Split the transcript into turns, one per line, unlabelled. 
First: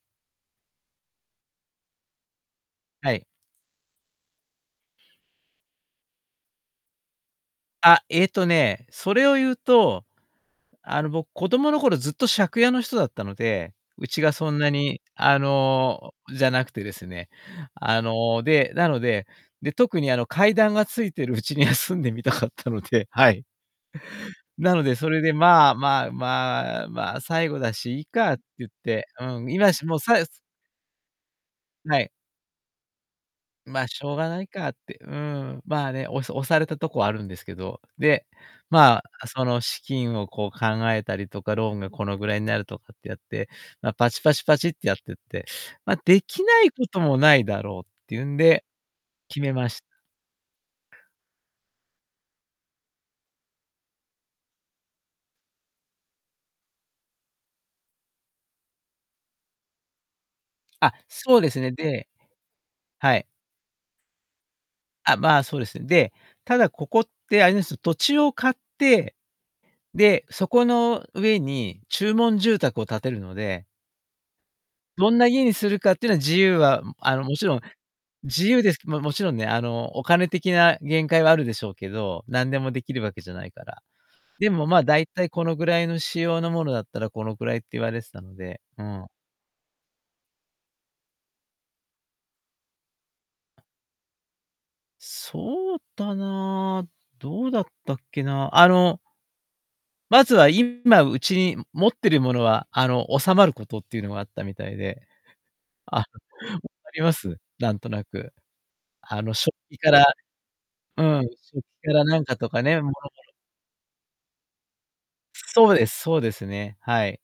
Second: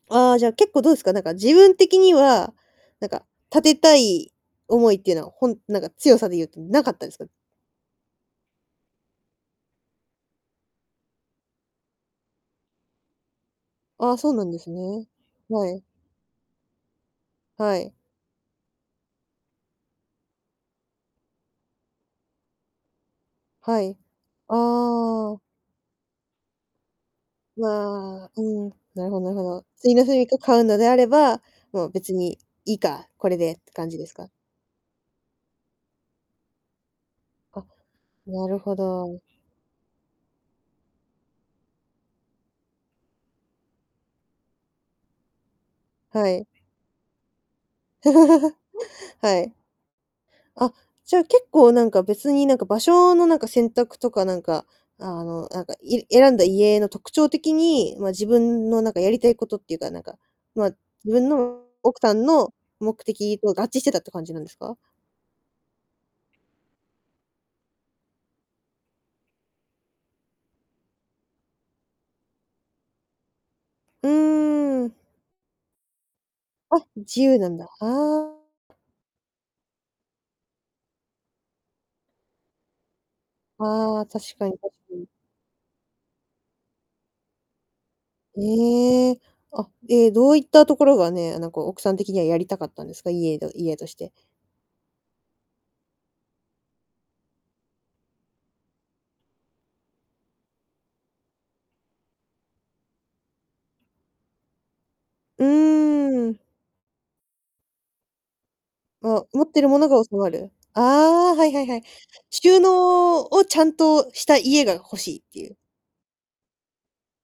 ああ、じゃ、結構、どうすか？なんか自分的には、なん
は
か、
い。
建てたい思いってのは、ほんなんか強さで言うと、無かったです？
あ、えっとね、それを言うと、あの、僕、子供の頃ずっと借家の人だったので、う
ああ、
ち
そ
が
うな
そ
ん
ん
です
なに、
ね。
あ
はい。
の、じゃなくてですね、
はい。
あの、で、なので、で、特に、あの、階段がついてるうちには住んでみたかったので、はい。
はい、
なので、それで、
ああ。
まあまあまあ、ま、最後だしいい
まあ、
かっ
う
て言
ん、
っ
な
て、
るほどなるほ
うん、
ど。
今、し
終
もう、
の
さ
棲
い
家、買うのであれば、もう
はい。
別にいいか、これでって
ま、
感じ
し
です
ょうが
か？
ないかって、うん、まあ、ね、おさ押されたとこはあるんですけ
は、
ど、で、
なるほ
まあ、
ど。
あ、その、資金をこう考えたりとか、ローンがこのぐらいになるとかってやって、ま、パチパチパチってやってって、ま、で
は
き
い。
ないこともないだろうっていうん で、
は
決め
い。
まし
あ、じゃ、結構、なんか、別になんか、場所のなんか、選択とかなんか、あの、なんか、い選んだ家の特徴的に、ま、自分のなんかやりたいことっていうか、なんか、ま、
あ、
自分
そうです
の
ね。
奥
で
さんの目
はい。
的と合致してたって感じなんですか？
あ、まあ、そうです。で、ただ、ここってあれです、土地を買って、で、そこの上に注文住宅を建てるので
うーん。
どんな家にするかってのは自由は、
あ、
ん、あ
自
の、も
由
ち
な
ろ
ん
ん、
だ。ああ。
自由です。ま、もちろんね、あの、お金的な限界はあるでしょうけど、なんでもできるわけじゃないから。
ああ、確か
で
に
も、
確
ま、
か
だ
に。
いたいこのぐらいの仕様のものだったら、このくらいって言われてたので、うん。
ええ、あ、ええ、どういったところがね、あ、なんか奥さん的にはやりたかったんですか？家が家として。
そうだなあ、どうだったっけな、あのまずは、今、うちに、ん、持ってるものは、あの、収まることってゆうのがあったみたいで
う
あ、わ
ーん。
かります？なんとなく。あ
あ、
の、
持っ
食
てる
器
もの
か
が
ら、
収まる。あ
うん、
あ、はいは
食
いはい。
器からなんかと
収
かね、諸々
納をちゃんとした家が欲しいっていう
そうです、そうですね。はい。